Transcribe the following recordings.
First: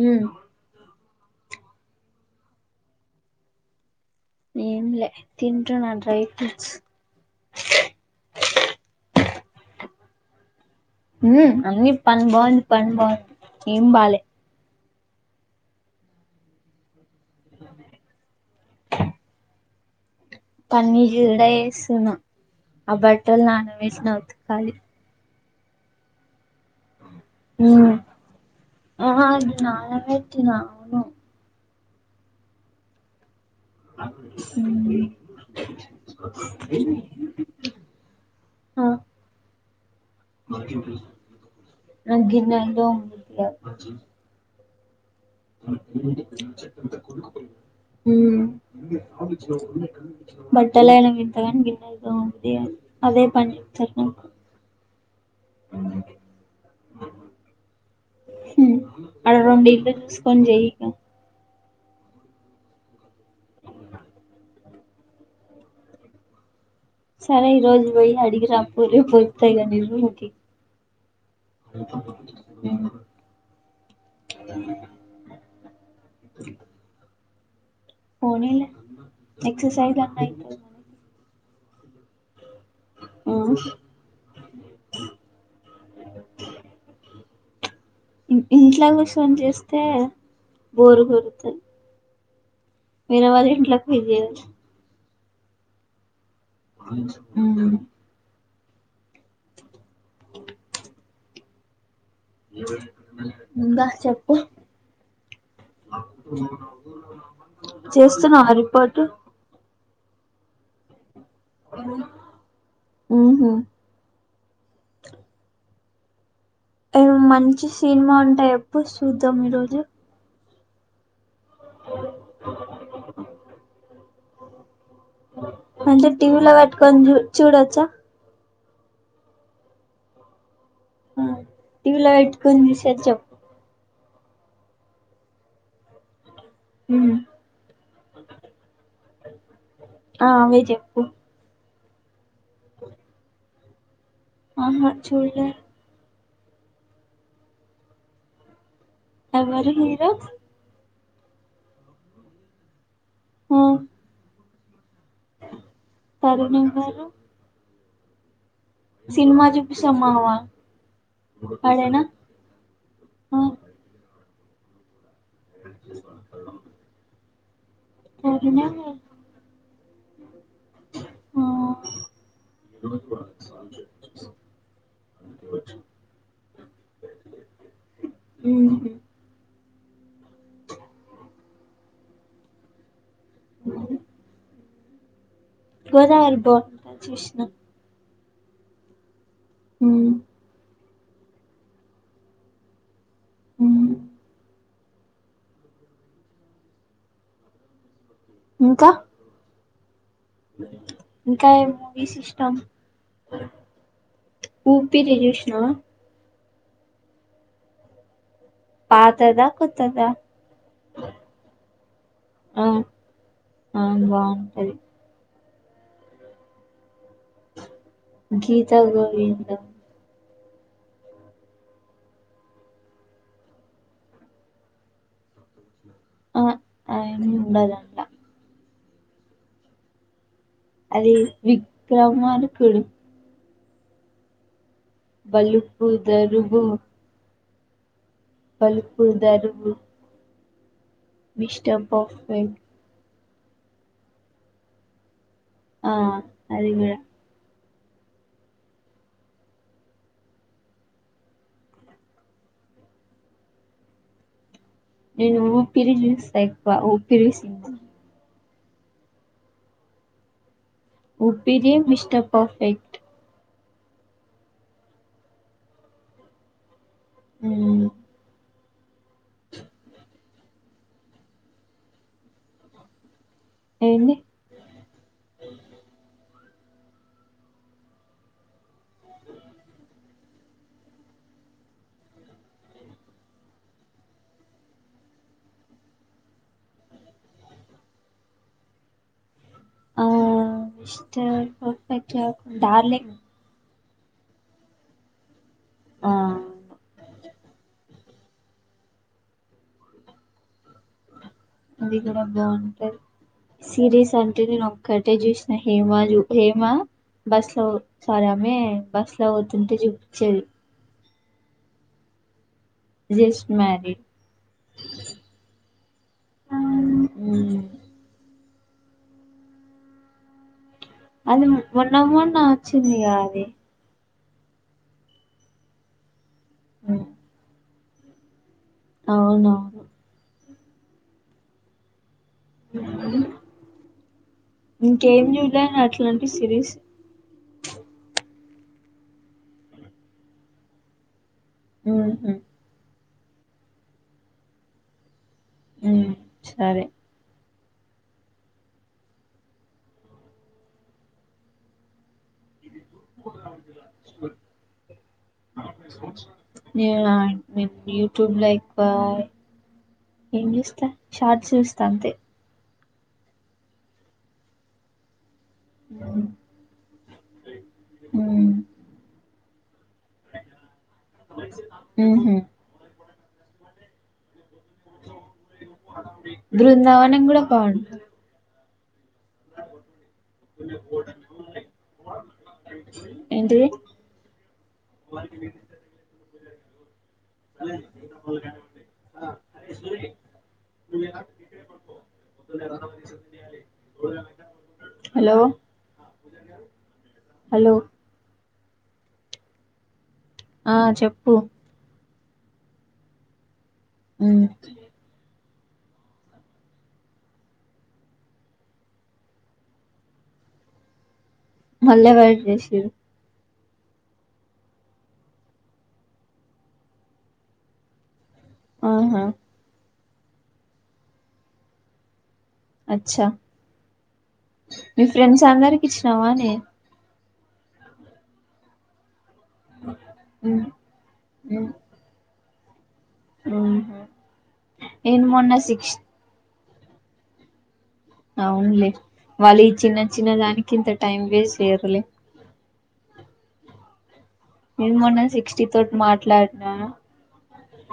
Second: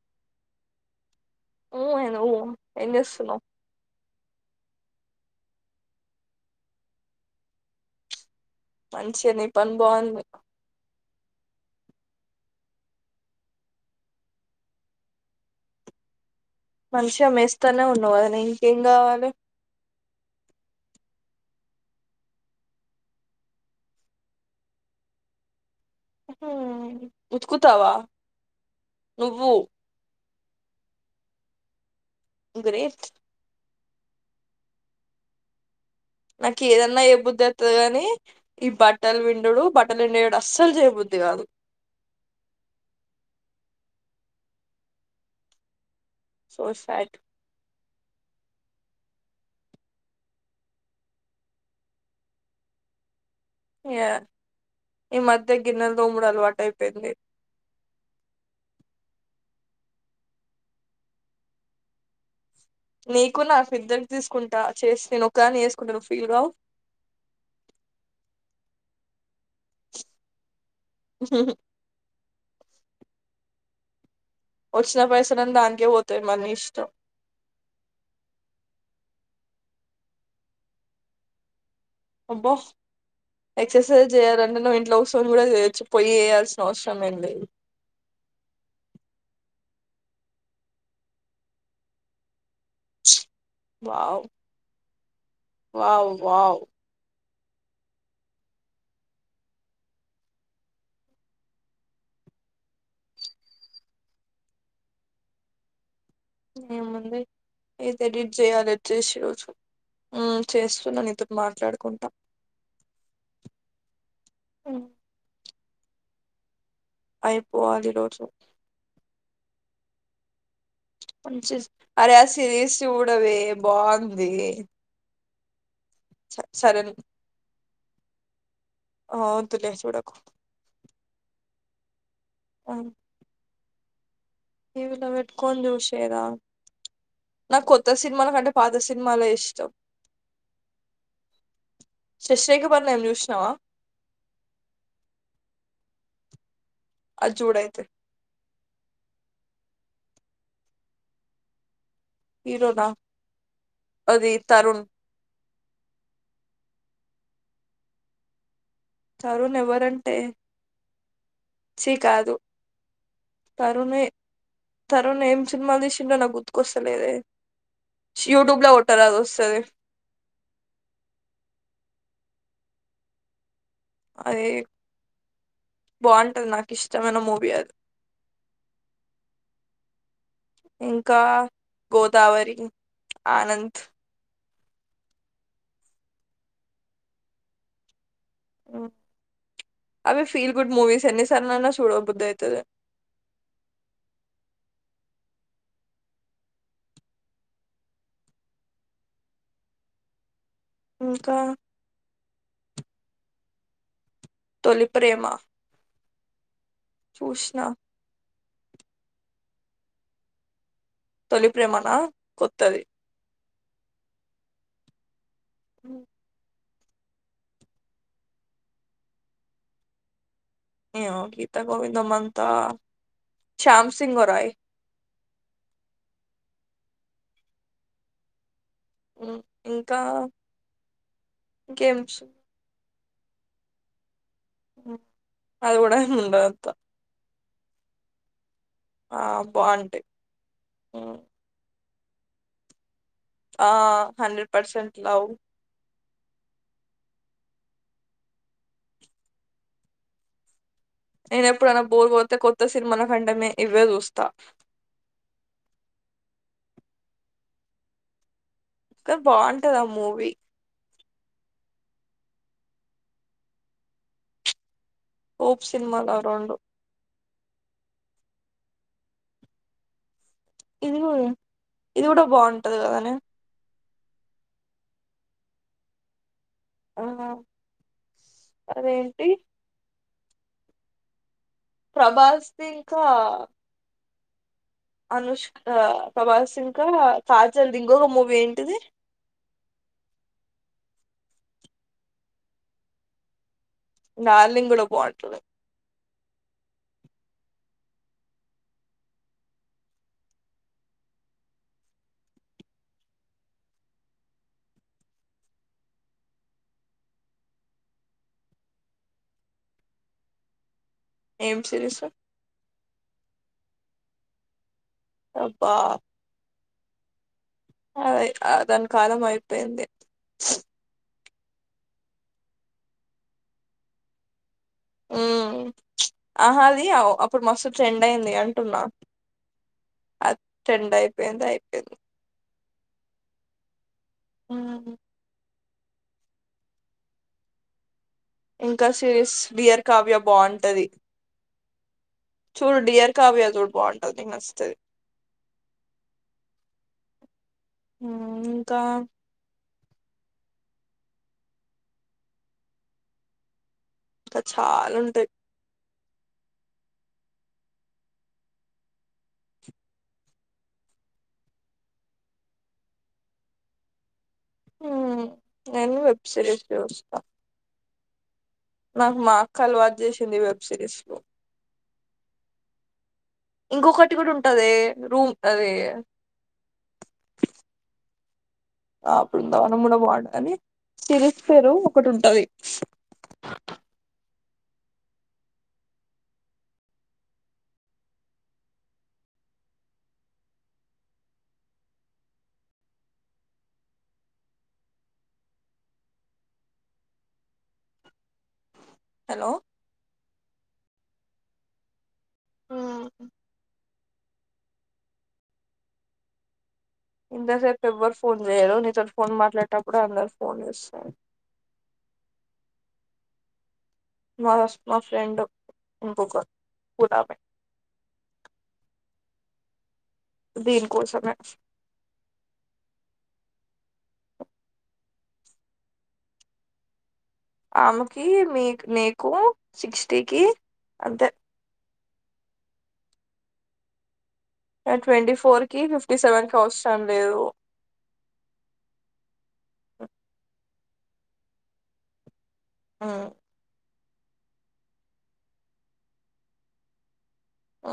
మ్మ్ ఊ ఏంది ఊ ఏం జెస్తున్నావ్? ఏం లే. తింటన్న డ్రై ఫ్రూట్స్. మంచిగ నీ పని బాగుంది. మ్ అన్నీ పని బాగుంది. పని బాగుంది. ఏం బాలేే. మంచిగ మేస్తనే ఉన్నావు కదా నే ఇంకేం కావాలి? పని కూడా చేస్తున్నా. ఆ బట్టలు నానబెట్టిన ఉతకాలి. ఉతుకుతావా మ్. ఆడ నువ్వు నానబెట్టిన. అవును. గ్రేట్. హ్మ్ నాకు ఏదన్న చేయిబుద్ధి అవుతది గాని, ఈ ఆ బట్టలు పిండుడు, బట్టలు పిండేయుడు అస్సలు చేయబుద్ ది కాదు. నాకు గిన్నెలు తోమబుద్ధి కాదు. మ్ సో సాడ్ బట్టలయినా పిండుతాగాని, గిన్నెలు తోమబుద్ధి కాదు. అదే పని చెప్తారు నాకు యా ఈ మధ్య గిన్నెల్ తోమడు అలవాటు అయిపోయింది. హ్మ్ ఆడ రొండు ఇల్లు చూసుకొని చేయి ఇంగా. నీకు నాకు ఇద్దరికి తీసుకుంటా చేసి నేను ఒకదని చేసుకుంటే నువ్వు ఫీల్ గావు. సరే ఈరోజు పోయి అడిగిరాపో రేపు అస్తా ఇగా నీ రూంకి. హ్ వచ్చిన పైసలన్ని దానికే పోతయి మరి నీ ఇష్టం. పోనీలే ఎక్సర్సైజ్ అన్న అయితది. అబ్బా మనకి ఉ ఎక్సర్సైజ్ చేయాలంటే నువ్వు ఇంట్లో కుసోని కూడా చేయొచ్చు. పొయ్యి చేయాల్సిన అవసరం ఏం లేదు. ఇంట్ల కుసోని చేస్తే బోరు కొడతది. వేరే వాళ్ళ ఇంట్లకి పోయి వావ్ చేయచ్చు. వావ్ వావ్ హ్మ్ ఇంగా చెప్పు ఏముంది ఇది ఎడిట్ చేస్తున్నావా చేయాలి రిపోర్టు వచ్చేసి ఈరోజు. ఉ చేస్తున్న నీతో మాట్లాడుకుంటా ఉహు హ్మ్ ఏమంచి అయిపోవాలి ఈ సినిమా రోజు ఉంటే చెప్పు చూద్దాం ఈ రోజు. మంచి అరే ఆ సిరీస్ చూడవే బాగుంది. అంటే స- టీవీలో సరే పెట్టుకొని చూ చూడచ్చా. ఆ వద్దులే చూడకు. ఆ టీ వి లా పెట్టుకొని చూసేది చెప్పు. టి వీ లా పెట్టుకొని చూశేదా. మ్మ్. నాకు కొత్త సినిమాల కంటే పాత సినిమాలే ఇష్టం. ఆ అవే చెప్పు శశిరేఖపరిణయం చూశినవా? ఆహా చూడ్లే. అది చుడయితే. ఎవ్వరు హీరో? హీరోనా ఆ అది తరుణ్. తరుణ్ ఎవ్వరు. సినిమా తరుణ్ చూపిస్తా ఎవరంటే మామ. ఛీ ఆడేనా కాదు ఆ తరుణ్ తరుణ్ ఏం సినిమాలు తీసిండో నాకు గుర్తుకొస్తలేదే. వాడేనా యూట్యూబ్ లో కొట్టరాదు అది వస్తది. ఆ అది బావుంటది నాకు ఇష్టమైన మూవీ అది. ఉహు ఇంకా గోదావరి, ఆనంద్. గోదావరి బావుంది చూశినా. ఉమ్ అవి ఫీల్ గుడ్ మూవీస్ ఎన్నిసార్లు అన్నా చూడబుద్ది అయితది. హ్ ఇంకా ఇంకా ఏ మూవీస్ ఇష్టం. తొలి ఊపిరి చూశినవా? చూశినా పాతదా కొత్తదా తొలి ప్రేమనా ఆ కొత్తది. ఆ బావుంటది. హ్ గీతా గోవిందం ఏమో గత గోవిందం అంతా శ్యామ్ సింగా రాయ్ అ ఏం ఉండదండ్ల ఉ ఇంకా అదీ గేమ్స్ విక్రమార్కుడు అది బలుపు కూడా ఏం ఉండదు ధరుబు అంత బలుపు ఆ దరుబు బాగుంటాయి మిస్టర్ పర్ఫెక్ట్ ఆ హండ్రెడ్ పర్సెంట్ లవ్ ఆ అది గూడ నేను ఎప్పుడైనా బోర్ కొత్తే కొత్త సినిమాన కంటె మే ఇవ్వే చూస్తా నేను ఊపిరి చూస్తా ఎక్కువ ఊపిరి సిన్మా క బావుంటది ఆ మూవీ ఊపిరి మిస్టర్ పర్ఫెక్ట్ ఓప్ సినిమాలు ఆ రెండు ఊ ఇది గూడా బాగుంటది గదనే ఎంది ఆ అదేంటి ప్రభాస్ ది ఇంకా అనుష్క్ ఆ ప్రభాస్ ఇంకా కాజల్ ది ఇంకొక మూవీ ఏంటిది ఆ మిస్టర్ పర్ఫెక్ట్ డార్లింగ్ డార్లింగ్ కూడ బాగుంటది ఆ అది గుడ బాగుంటది సిరీస్ అంటే నేను ఒక్కటే చూసినా హేమా జు హేమా బస్ లో సారి ఆమె బస్ లో వోతుంటే చూపిచ్చేది ఏం సిరీసు జస్ట్ మ్యారిడ్ అబ్బా మ్ అదే అ దాని కాలం అయిపోయింది అది మొన్న మొన్న వచ్చిందిగా అది ఊ అహాది అ ఉమ్, అప్పుడు మస్తు ట్రెండ్ అయింది అవి టున్న అవునవును అద్ టెండ్ అయిపోయింది అయిపోయిన్ ఉమ్. ఇంకేం జూడ్లే న అట్లాంటి సిరీస్ ఇంకా సిరీస్ డియర్ కావ్య బాగుంటది ఊహు చూడు డియర్ కావ్య జూడు బాగుంటది నీకు నచ్తది ఊ సరే ఊమ్ ఇంకా క చాలుంటయ్ నేనా యు యూట్యూబ్ లో ఎక్కువా ఏం జూస్త షార్ట్స్ చూస్తా అంతే ఊ నేను వెబ్ సీరీస్ చూస్తా హూ నాకు మా అక్క అలువాట్ చేసింది వెబ్ సిరీస్ లో ఉహు ఇంకొకటి కూడా ఉన్ టాదే రూమ్ అదే బృందావనం కూడా బాగుంటది ఆ బృందావనం కూడా బాగుంటది సిరీస్ పేరు ఒకటి ఉంటాది ఏంటిది లా అరే సూడ హలో హలో హలో ఆ చెప్పు ఉమ్, ఉమ్మ్ ఇంతసేపు ఎవ్వరు ఫోన్ చేయరు నీతోటి ఫోన్ మాట్లాడేటప్పుడు అందరు ఫోన్ చేస్తారు ళ్ల ఎవరు చేసిరు మా ఫస్ట్ మా ఫ్రెండ్ ఇంకొక ఉడమే ఆహా దీనికోసమే అచ్చ మీ ఫ్రెండ్స్ అందరికీ ఇచ్చినావనే ఆమెకి మీక్ నీకు సిక్స్టీకి ఉహు అంతే మ్మ్ ఉహ్మ్ ఆ ట్వంటీ ఫోర్ కి ఫిఫ్టీ సెవెన్‌కి అవసంలేదు అవునులే వాళ్ళు ఈ చిన్న చిన్న దానికి ఇంత టైం వేస్ట్ చేయ్యరులే ఆ నేను మొన్న సిక్స్టీ తోటి మాట్లాడినా ఆ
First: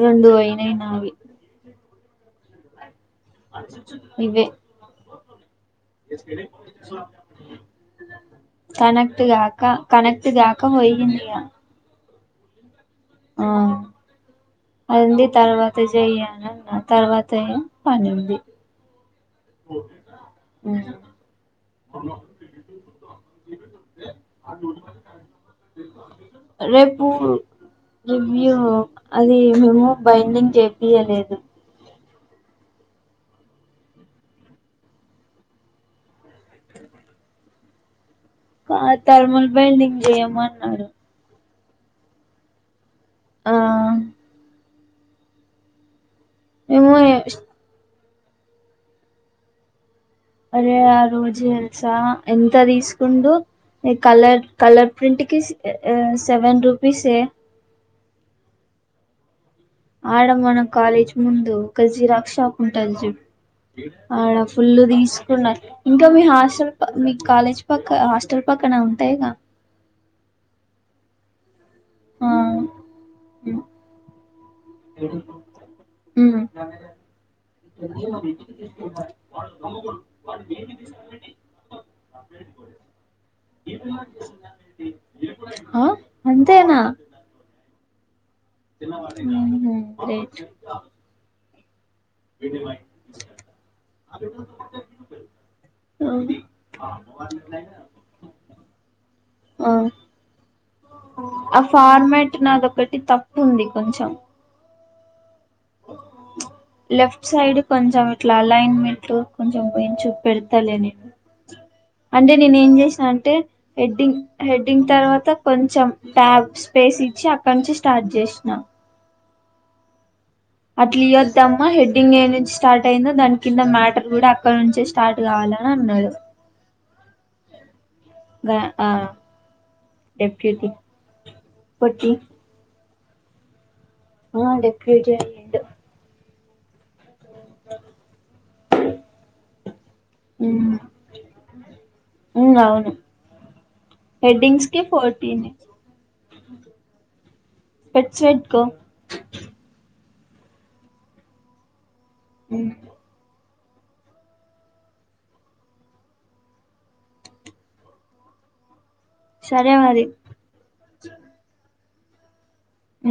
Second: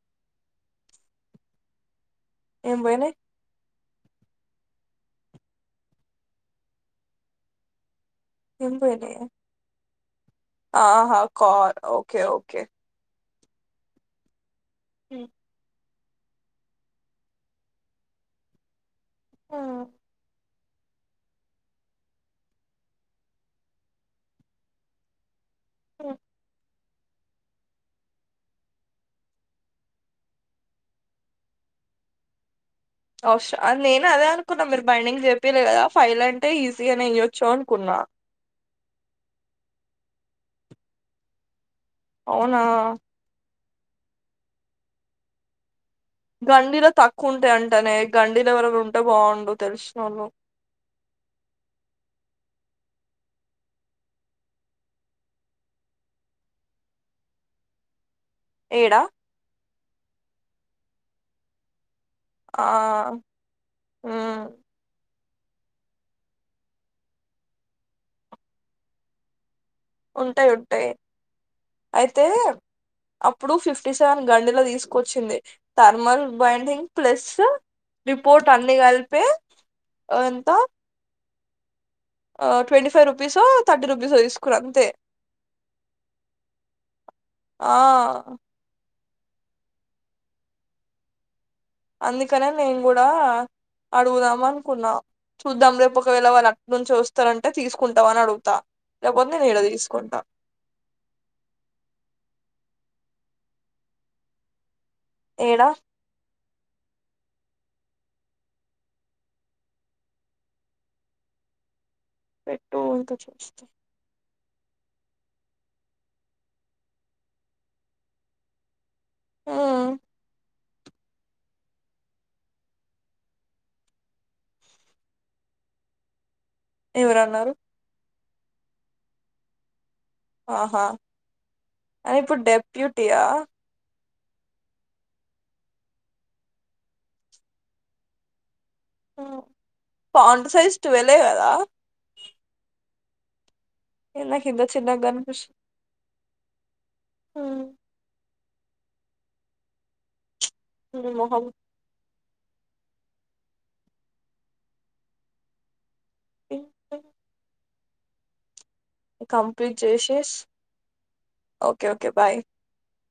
రెండు పోయినాయి నావి ఏం పోయినాయి ఇవే ఏం పోయినాయి కనెక్ట్ గాక కనెక్ట్ గాక పోయింది ఆహా ఇగా కార్ ఓకే ఓకే ఆ అయింది తర్వా త చెయ్ అనా తర్వాతయే పనుంది హ్మ్ రే పు రివ్యూ అది మేము బైండింగ్ చెపియలేదు అవసర అ నేను అదే అనుకున్నా మీరు బైండింగ్ చెప్పలే కదా ఫైల్ అంటే ఈజీగానేే ఇయొచ్చు అనుకున్నా కాద్ థర్ముల్ బైండింగ్ చేయమన్నాడు అవునా ఆ గండీలో తక్కువ మేము ఉంటాయి అంటేనే గండీలో ఎవరేవ ఉంటే బాగుండు తెలుసు అరే ఆరోజు ఎలుసా ఎంత తీసుకుండు ఏ కలర్ కలర్ ప్రింటర్ కి సెవెన్ రూపీస్ ఏ ఏడా అడ మన కాలేజ్ ముందు ఒక జిరా క్స్ షాప్ ఆ ఉంటది జుడు అడ ఉమ్, ఫుల్ తీస్ కుండా ఇంక మీ హాస్టల్ ప మీ కాలేజ్ పక్క హాస్టల్ పక్కన ఉంటాయిగా ఉంటాయి ఉంటాయి అయితే ఆ అప్పుడు ఉమ్, ఫిఫ్టీ సెవె గండిలో తీసుకొచ్చింది థర్మల్ బైండింగ్ ప్లసూ ఎ తీంట వా నము వా ఎంత ట్వంటీ ఫైవ్ రూపీసో థర్టీ రుపీసో తీసుకున అంతే ఆ అంతేనా ఆ మ్మ్ ఉహ్మ్ గ్రేట్ అందుకనే నేను కూడా అడుగుదాం అనుకున్నా, చూద్దాం రేపు ఒకవేళ వాళ్ళు అటు నుంచి వస్తారంటే తీసుకుంటాం అని అడుగుతా, లేకపోతే నేను ఇడ ఆ తీసుకుంటా, ఆ ఫార్మాట్ నాదొకటి తప్పు ఉంది కొంచెం ఏడా ఇటు సైడ్ కొంచెం ఇట్లా లైన్మెంట్లు కొంచెం చూపెడతాలే నీకు అంటే నేను ఏం పెట్టు చేసినా ఇంకా అంటే చూస్తా హేడ్డింగ్, హెడ్డింగ్ తర్వాత కొంచెం ట్యాబ్ స్పేస్ ఇచ్చి అక్కడ నుంచి స్టార్ట్ చేసినా, ఉ అట్లా ఇయొద్దమ్మా హెడ్డింగ్ ఏ నుంచి స్టార్ట్ అయిందో దాని కింద మ్యాటర్ కూడా అక్కడ నుంచే స్టార్ట్ కావాలి, ఎ మన్న ఎవరన్నారు, ఆ డిప్యుటి పెట్టు, ప్యూటియా ఆ డిప్యుటీ ఎండ్ పాౌంట ఉమ్, సైజ్ ట్వెవే కదా అవును నాకు ఇంత హెడ్డింగ్స్ కి చిన్నగా ఫోర్టీన్ కనిపిస్తుంది స్పెట్స్ పెట్టుకో హు మహం ఉ [unintelligible] సరే కంప్లీట్ మరి చేసెస్ ఓకే ఓకే బాయ్ ఉ